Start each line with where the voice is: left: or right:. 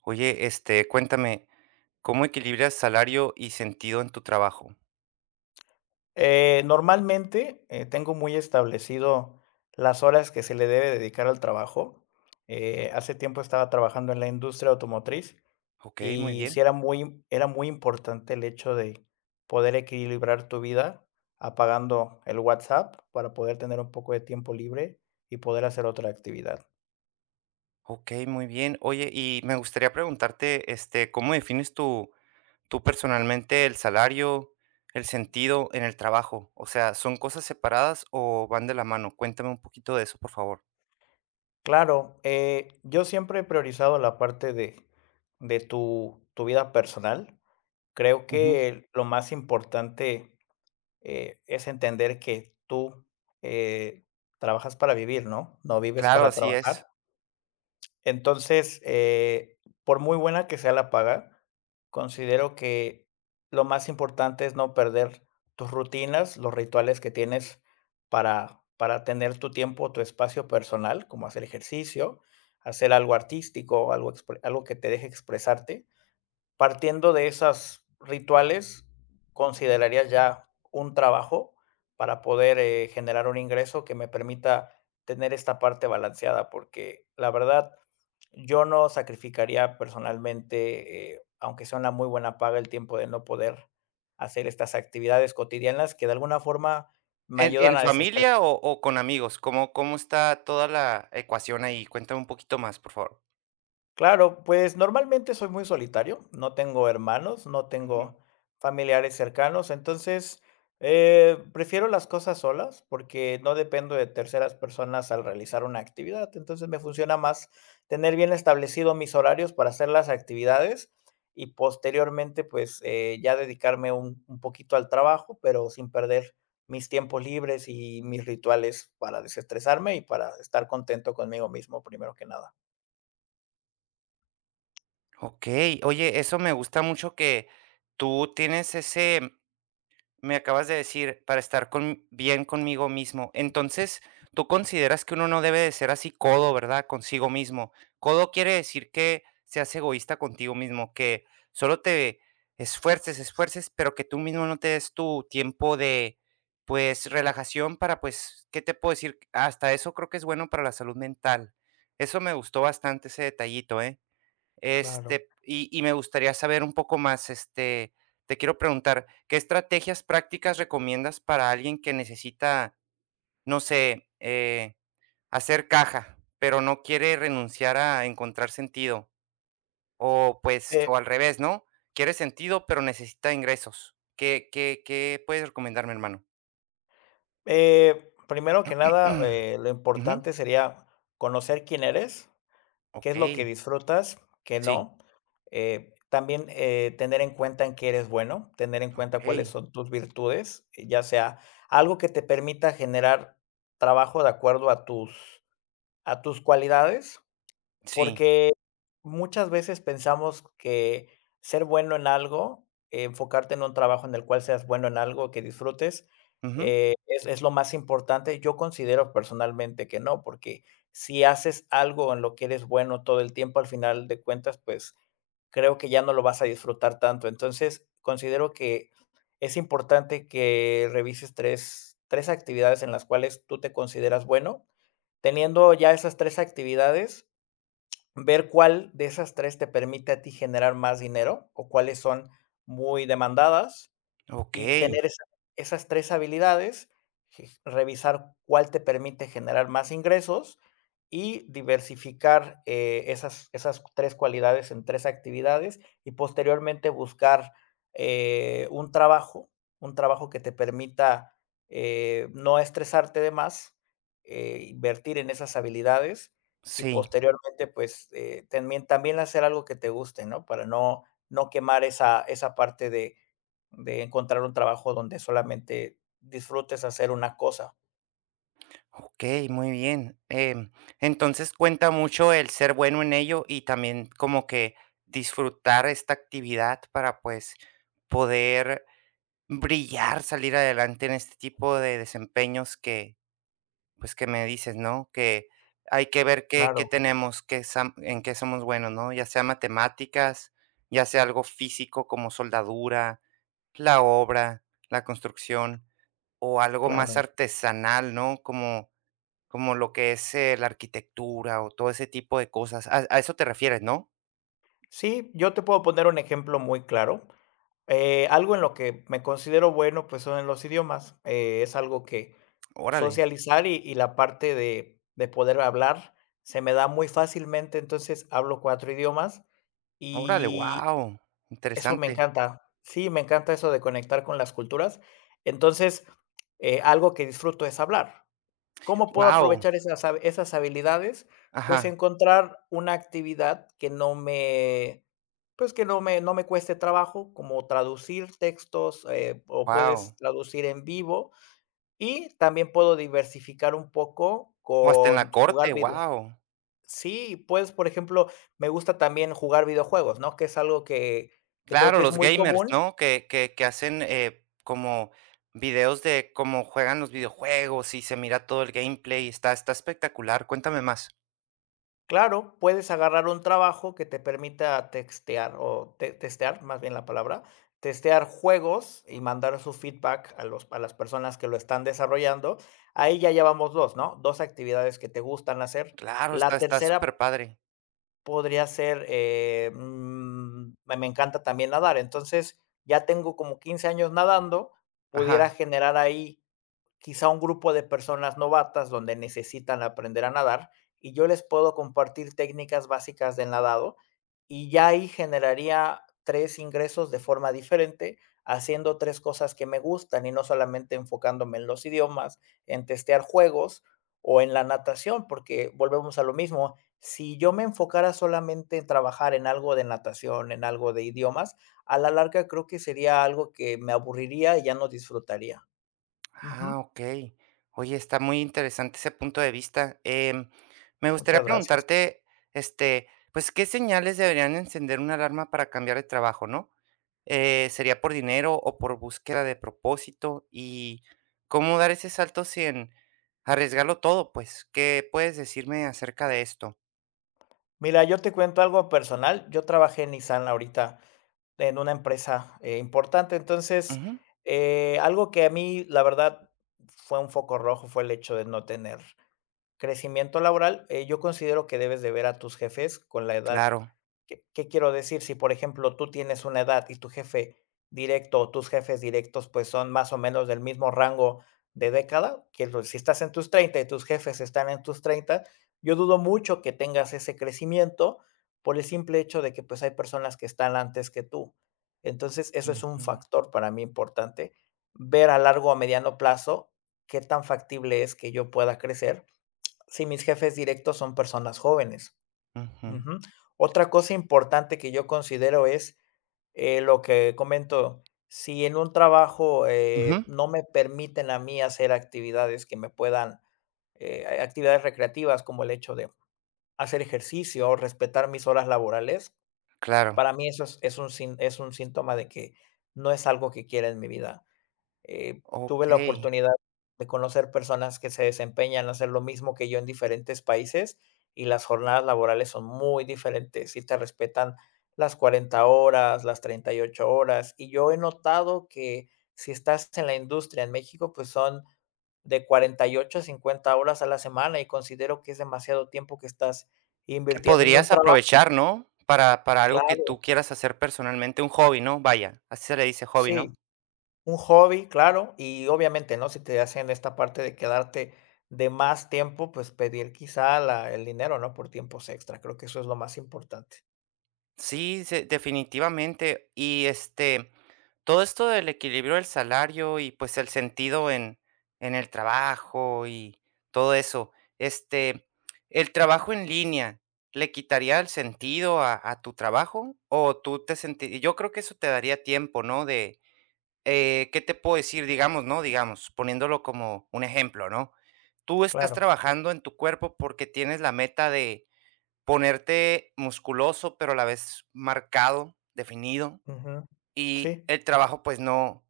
right: Oye, este, cuéntame, ¿cómo equilibras salario y sentido en tu trabajo?
left: Normalmente, tengo muy establecido las horas que se le debe dedicar al trabajo. Hace tiempo estaba trabajando en la industria automotriz
right: Ok, muy
left: y sí
right: bien.
left: era muy importante el hecho de poder equilibrar tu vida apagando el WhatsApp para poder tener un poco de tiempo libre y poder hacer otra actividad.
right: Ok, muy bien. Oye, y me gustaría preguntarte, este, ¿cómo defines tú, tú personalmente el salario, el sentido en el trabajo? O sea, ¿son cosas separadas o van de la mano? Cuéntame un poquito de eso, por favor.
left: Claro, yo siempre he priorizado la parte de tu vida personal. Creo
right: Ujú.
left: que lo más importante, es entender que tú, eh, trabajas para vivir, ¿no? No vives
right: Claro,
left: para
right: así es.
left: trabajar. Entonces, por muy buena que sea la paga, considero que lo más importante es no perder tus rutinas, los rituales que tienes para tener tu tiempo, tu espacio personal, como hacer ejercicio, hacer algo artístico, algo que te deje expresarte. Partiendo de esas rituales, ¿considerarías ya un trabajo para poder, generar un ingreso que me permita tener esta parte balanceada? Porque la verdad, yo no sacrificaría personalmente, aunque sea una muy buena paga, el tiempo de no poder hacer estas actividades cotidianas que de alguna forma me ayudan
right: En
left: a desestresarme.
right: familia o con amigos? ¿Cómo, cómo está toda la ecuación ahí? Cuéntame un poquito más, por favor.
left: Claro, pues normalmente soy muy solitario, no tengo hermanos, no tengo familiares cercanos, entonces prefiero las cosas solas porque no dependo de terceras personas al realizar una actividad, entonces me funciona más tener bien establecido mis horarios para hacer las actividades y posteriormente pues ya dedicarme un poquito al trabajo, pero sin perder mis tiempos libres y mis rituales para desestresarme y para estar contento conmigo mismo primero que nada.
right: Okey. Oye, eso me gusta mucho que tú tienes ese me acabas de decir, para estar con bien conmigo mismo. Entonces, tú consideras que uno no debe de ser así codo, ¿verdad? Consigo mismo. Codo quiere decir que seas egoísta contigo mismo, que solo te esfuerces, esfuerces, pero que tú mismo no te des tu tiempo de, pues, relajación para, pues, ¿qué te puedo decir? Hasta eso creo que es bueno para la salud mental. Eso me gustó bastante, ese detallito, ¿eh?
left: Claro.
right: Este, y me gustaría saber un poco más, este, te quiero preguntar, ¿qué estrategias prácticas recomiendas para alguien que necesita, no sé, hacer caja, pero no quiere renunciar a encontrar sentido? O pues,
left: Eh,
right: o al revés, ¿no? Quiere sentido, pero necesita ingresos. ¿Qué, qué, qué puedes recomendarme, hermano?
left: Primero que nada, lo
right: Ujú,
left: importante sería conocer quién eres, qué
right: ok,
left: es lo que disfrutas, qué
right: sí,
left: no. También tener en cuenta en qué eres bueno, tener en cuenta cuáles
right: ok,
left: son tus virtudes, ya sea algo que te permita generar trabajo de acuerdo a a tus cualidades,
right: sí,
left: porque muchas veces pensamos que ser bueno en algo, enfocarte en un trabajo en el cual seas bueno en algo que disfrutes,
right: ujú,
left: es lo más importante. Yo considero personalmente que no, porque si haces algo en lo que eres bueno todo el tiempo, al final de cuentas, pues creo que ya no lo vas a disfrutar tanto. Entonces, considero que es importante que revises tres actividades en las cuales tú te consideras bueno. Teniendo ya esas tres actividades, ver cuál de esas 3 te permite a ti generar más dinero o cuáles son muy demandadas
right: ok,
left: y tener esas 3 habilidades, je revisar cuál te permite generar más ingresos y diversificar, esas 3 cualidades en 3 actividades y posteriormente buscar, eh, un trabajo, un trabajo que te permita, no estresarte de más, invertir en esas habilidades y
right: sí.
left: posteriormente, pues, también hacer algo que te guste, ¿no? Para no quemar esa parte de encontrar un trabajo donde solamente disfrutes hacer una cosa.
right: Okey, muy bien. Entonces, cuenta mucho el ser bueno en ello y también como que disfrutar esta actividad para, pues, poder brillar, salir adelante en este tipo de desempeños que, pues, que me dices, ¿no? Que hay que ver qué qué
left: Claro,
right: tenemos, qué sam en qué somos buenos, ¿no? Ya sea matemáticas, ya sea algo físico como soldadura, la obra, la construcción o algo más
left: claro.
right: artesanal, ¿no? Como como lo que es, la arquitectura o todo ese tipo de cosas. A eso te refieres, no?
left: Sí, yo te puedo poner un ejemplo muy claro. Algo en lo que me considero bueno, pues, son en los idiomas. Es algo que
right: Órale,
left: socializar y la parte de poder hablar se me da muy fácilmente, entonces hablo 4 idiomas
right: órale,
left: y
right: wow,
left: eso me
right: interesante.
left: encanta. Sí, me encanta eso de conectar con las culturas. Entonces, algo que disfruto es hablar. ¿Cómo puedo
right: Wow,
left: aprovechar esas habilidades? Pues
right: ajá,
left: encontrar una actividad que no me, pues, que no me cueste trabajo, como traducir textos, o
right: wow.
left: puedes traducir en vivo, y también puedo diversificar un poco
right: O hasta en
left: con
right: la
left: jugar
right: corte,
left: video.
right: wow.
left: Sí, pues, por ejemplo, me gusta también jugar videojuegos, ¿no? Que es algo que creo
right: Claro,
left: que es
right: los
left: muy
right: gamers,
left: común.
right: ¿no? Que hacen, como videos de cómo juegan los videojuegos y se mira todo el gameplay, está está espectacular, cuéntame más.
left: Claro, puedes agarrar un trabajo que te permita textear o testear, más bien la palabra, testear juegos y mandar su feedback a los, a las personas que lo están desarrollando. Ahí ya llevamos dos, ¿no? Dos actividades que te gustan hacer.
right: Claro, está
left: La
right: está
left: tercera
right: súper padre.
left: podría ser, me encanta también nadar, entonces ya tengo como 15 años nadando,
right: Ajá.
left: pudiera generar ahí quizá un grupo de personas novatas donde necesitan aprender a nadar y yo les puedo compartir técnicas básicas del nadado y ya ahí generaría 3 ingresos de forma diferente, haciendo 3 cosas que me gustan y no solamente enfocándome en los idiomas, en testear juegos o en la natación, porque volvemos a lo mismo, si yo me enfocara solamente en trabajar en algo de natación, en algo de idiomas, a la larga creo que sería algo que me aburriría y ya no disfrutaría.
right: Ah,
left: Ujú.
right: okey. Oye, está muy interesante ese punto de vista. Me gustaría
left: Muchas gracias.
right: preguntarte, este, pues, ¿qué señales deberían encender una alarma para cambiar de trabajo, no? ¿Sería por dinero o por búsqueda de propósito? Y, ¿cómo dar ese salto sin arriesgarlo todo, pues? ¿Qué puedes decirme acerca de esto?
left: Mira, yo te cuento algo personal. Yo trabajé en Nissan ahorita en una empresa, importante. Entonces,
right: Ujú,
left: algo que a mí, la verdad, fue un foco rojo fue el hecho de no tener crecimiento laboral. Yo considero que debes de ver a tus jefes con la edad.
right: claro.
left: ¿Qué, qué quiero decir? Si, por ejemplo, tú tienes una edad y tu jefe directo o tus jefes directos pues son más o menos del mismo rango de década, quiero decir, si estás en tus 30 y tus jefes están en tus treinta, yo dudo mucho que tengas ese crecimiento por el simple hecho de que pues hay personas que están antes que tú. Entonces, eso es un
right: Ujú,
left: factor para mí importante, ver a largo o mediano plazo qué tan factible es que yo pueda crecer si mis jefes directos son personas jóvenes.
right: ujú,
left: Ujú. Otra cosa importante que yo considero es lo que comento, si en un trabajo
right: ujú,
left: no me permiten a mí hacer actividades que me puedan, actividades recreativas como el hecho de hacer ejercicio o respetar mis horas laborales,
right: claro,
left: para mí eso es un, sin- es un síntoma de que no es algo que quiera en mi vida. Tuve la
right: okey.
left: oportunidad de conocer personas que se desempeñan a hacer lo mismo que yo en diferentes países y las jornadas laborales son muy diferentes. Sí te respetan las 40 horas, las 38 horas. Y yo he notado que si estás en la industria en México, pues son de 48 a 50 horas a la semana y considero que es demasiado tiempo que estás
right: ¿Que
left: invirtiendo en un
right: podrías
left: trabajo.
right: aprovechar, ¿no? Para algo que
left: Claro,
right: tú quieras hacer personalmente, un hobby, ¿no? Vaya, así se le dice hobby, ¿no?
left: sí. Un hobby, claro, y obviamente, ¿no? Si te hacen esta parte de quedarte de más tiempo, pues pedir quizá la el dinero, ¿no? Por tiempos extra. Creo que eso es lo más importante.
right: Sí, se definitivamente. Y, este, todo esto del equilibrio del salario y, pues, el sentido en el trabajo y todo eso, este, ¿el trabajo en línea le quitaría el sentido a tu trabajo? O tú te senti yo creo que eso te daría tiempo, ¿no? De ¿qué te puedo decir? Digamos, ¿no? Digamos, poniéndolo como un ejemplo, ¿no? Tú estás
left: Claro.
right: trabajando en tu cuerpo porque tienes la meta de ponerte musculoso, pero a la vez marcado, definido,
left: Ujú. Sí,
right: y el trabajo pues no,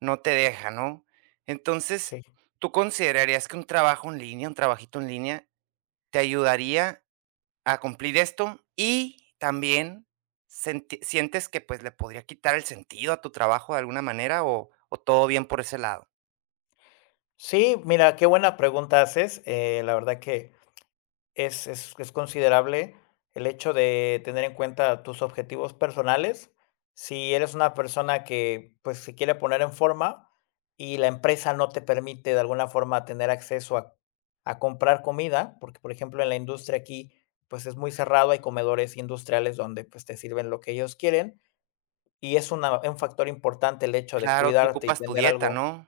right: no te deja, ¿no? Entonces,
left: sí.
right: ¿tú considerarías que un trabajo en línea, un trabajito en línea, te ayudaría a cumplir esto y también senti- sientes que pues le podría quitar el sentido a tu trabajo de alguna manera o todo bien por ese lado.
left: Sí, mira, qué buena pregunta haces. La verdad que es considerable el hecho de tener en cuenta tus objetivos personales. Si eres una persona que, pues, se quiere poner en forma y la empresa no te permite de alguna forma tener acceso a comprar comida, porque, por ejemplo, en la industria aquí, pues, es muy cerrado, hay comedores industriales donde, pues, te sirven lo que ellos quieren, y es una un factor importante el hecho de
right: Claro, tú
left: cuidarte y
right: ocupas tu
left: tener
right: dieta,
left: algo.
right: ¿no?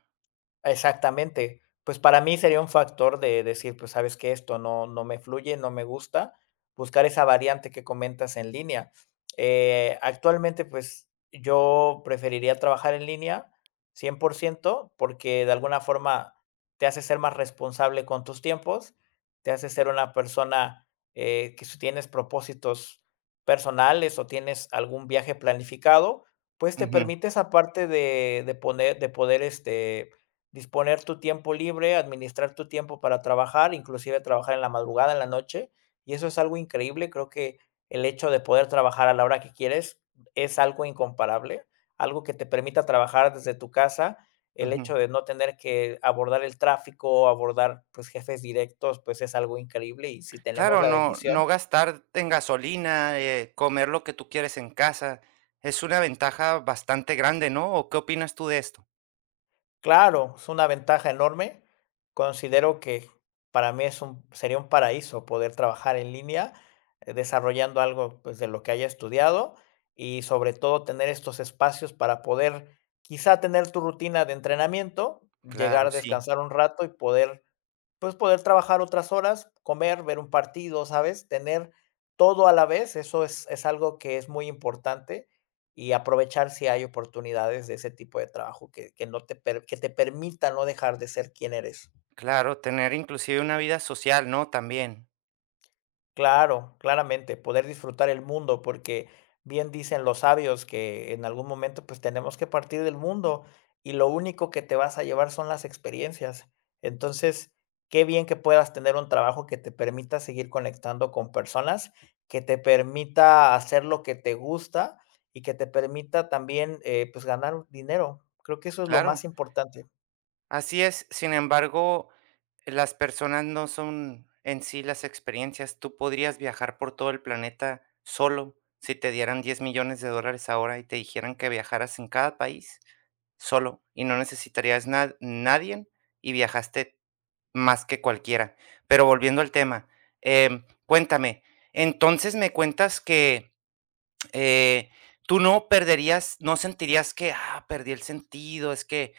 left: Exactamente. Pues, para mí sería un factor de decir, pues, ¿sabes que esto no me fluye, no me gusta. Buscar esa variante que comentas en línea. Actualmente, pues, yo preferiría trabajar en línea 100% porque de alguna forma te hace ser más responsable con tus tiempos, te hace ser una persona, que si tienes propósitos personales o tienes algún viaje planificado, pues, te
right: Ujú,
left: permite esa parte de poder disponer tu tiempo libre, administrar tu tiempo para trabajar, inclusive trabajar en la madrugada, en la noche, y eso es algo increíble. Creo que el hecho de poder trabajar a la hora que quieres es algo incomparable, algo que te permita trabajar desde tu casa. El
right: ujú.
left: hecho de no tener que abordar el tráfico, abordar, pues, jefes directos, pues, es algo increíble, y si tenemos
right: Claro,
left: la
right: no,
left: bendición.
right: no gastar en gasolina, comer lo que tú quieres en casa, es una ventaja bastante grande, ¿no? ¿O qué opinas tú de esto?
left: Claro, es una ventaja enorme. Considero que para mí es un, sería un paraíso poder trabajar en línea, desarrollando algo pues, de lo que haya estudiado y sobre todo tener estos espacios para poder quizá tener tu rutina de entrenamiento, llegar
right: Claro,
left: a
right: sí,
left: descansar un rato y poder pues, poder trabajar otras horas, comer, ver un partido, ¿sabes? Tener todo a la vez, eso es algo que es muy importante, y aprovechar si hay oportunidades de ese tipo de trabajo que te permita no dejar de ser quien eres.
right: claro, tener inclusive una vida social, ¿no? También,
left: Claro, claramente, poder disfrutar el mundo, porque bien dicen los sabios que en algún momento pues tenemos que partir del mundo y lo único que te vas a llevar son las experiencias. Entonces, qué bien que puedas tener un trabajo que te permita seguir conectando con personas, que te permita hacer lo que te gusta y que te permita también pues ganar dinero. Creo que eso es lo más
right: claro.
left: importante.
right: Así es, sin embargo, las personas no son en sí las experiencias. Tú podrías viajar por todo el planeta solo si te dieran $10 millones ahora y te dijeran que viajaras en cada país solo y no necesitarías na- nadie y viajaste más que cualquiera. Pero volviendo al tema, cuéntame, entonces me cuentas que eh, tú no perderías, no sentirías que, ah, perdí el sentido, es que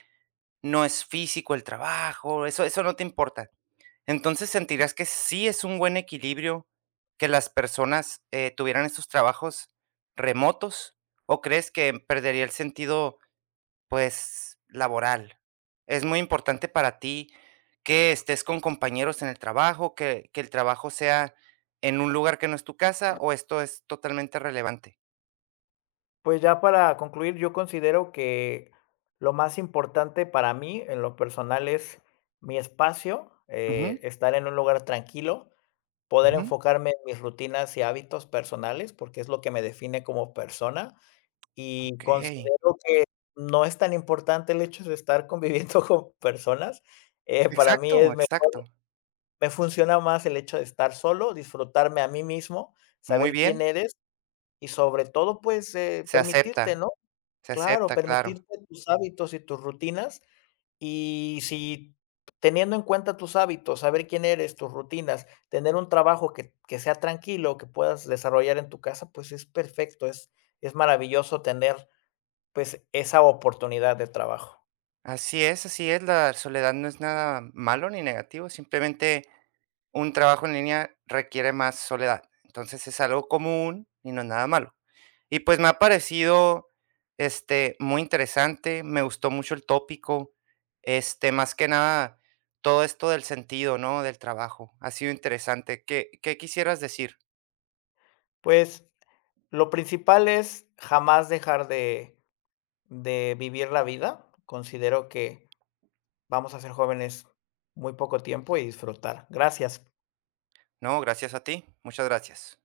right: no es físico el trabajo, eso eso no te importa. Entonces, ¿sentirás que sí es un buen equilibrio que las personas, tuvieran estos trabajos remotos, o crees que perdería el sentido, pues, laboral? Es muy importante para ti que estés con compañeros en el trabajo, que el trabajo sea en un lugar que no es tu casa, ¿o esto es totalmente relevante?
left: Pues ya para concluir, yo considero que lo más importante para mí, en lo personal, es mi espacio,
right: Ujú,
left: estar en un lugar tranquilo, poder
right: ujú,
left: enfocarme en mis rutinas y hábitos personales, porque es lo que me define como persona. Y
right: okey.
left: considero que no es tan importante el hecho de estar conviviendo con personas. Para mí
right: Exacto,
left: es me,
right: exacto.
left: Me funciona más el hecho de estar solo, disfrutarme a mí mismo,
right: Muy
left: saber quién
right: bien,
left: eres y sobre todo, pues,
right: se acepta.
left: permitirte, ¿no?
right: Se
left: Claro,
right: acepta, claro.
left: permitirte tus hábitos y tus rutinas, y si teniendo en cuenta tus hábitos, saber quién eres, tus rutinas, tener un trabajo que sea tranquilo, que puedas desarrollar en tu casa, pues es perfecto, es maravilloso tener, pues, esa oportunidad de trabajo.
right: Así es, la soledad no es nada malo ni negativo, simplemente un trabajo en línea requiere más soledad. Entonces es algo común y no es nada malo. Y pues me ha parecido este, muy interesante, me gustó mucho el tópico, este, más que nada todo esto del sentido, ¿no? Del trabajo. Ha sido interesante. ¿Qué, qué quisieras decir?
left: Pues, lo principal es jamás dejar de vivir la vida. Considero que vamos a ser jóvenes muy poco tiempo y disfrutar. Gracias.
right: No, gracias a ti. Muchas gracias.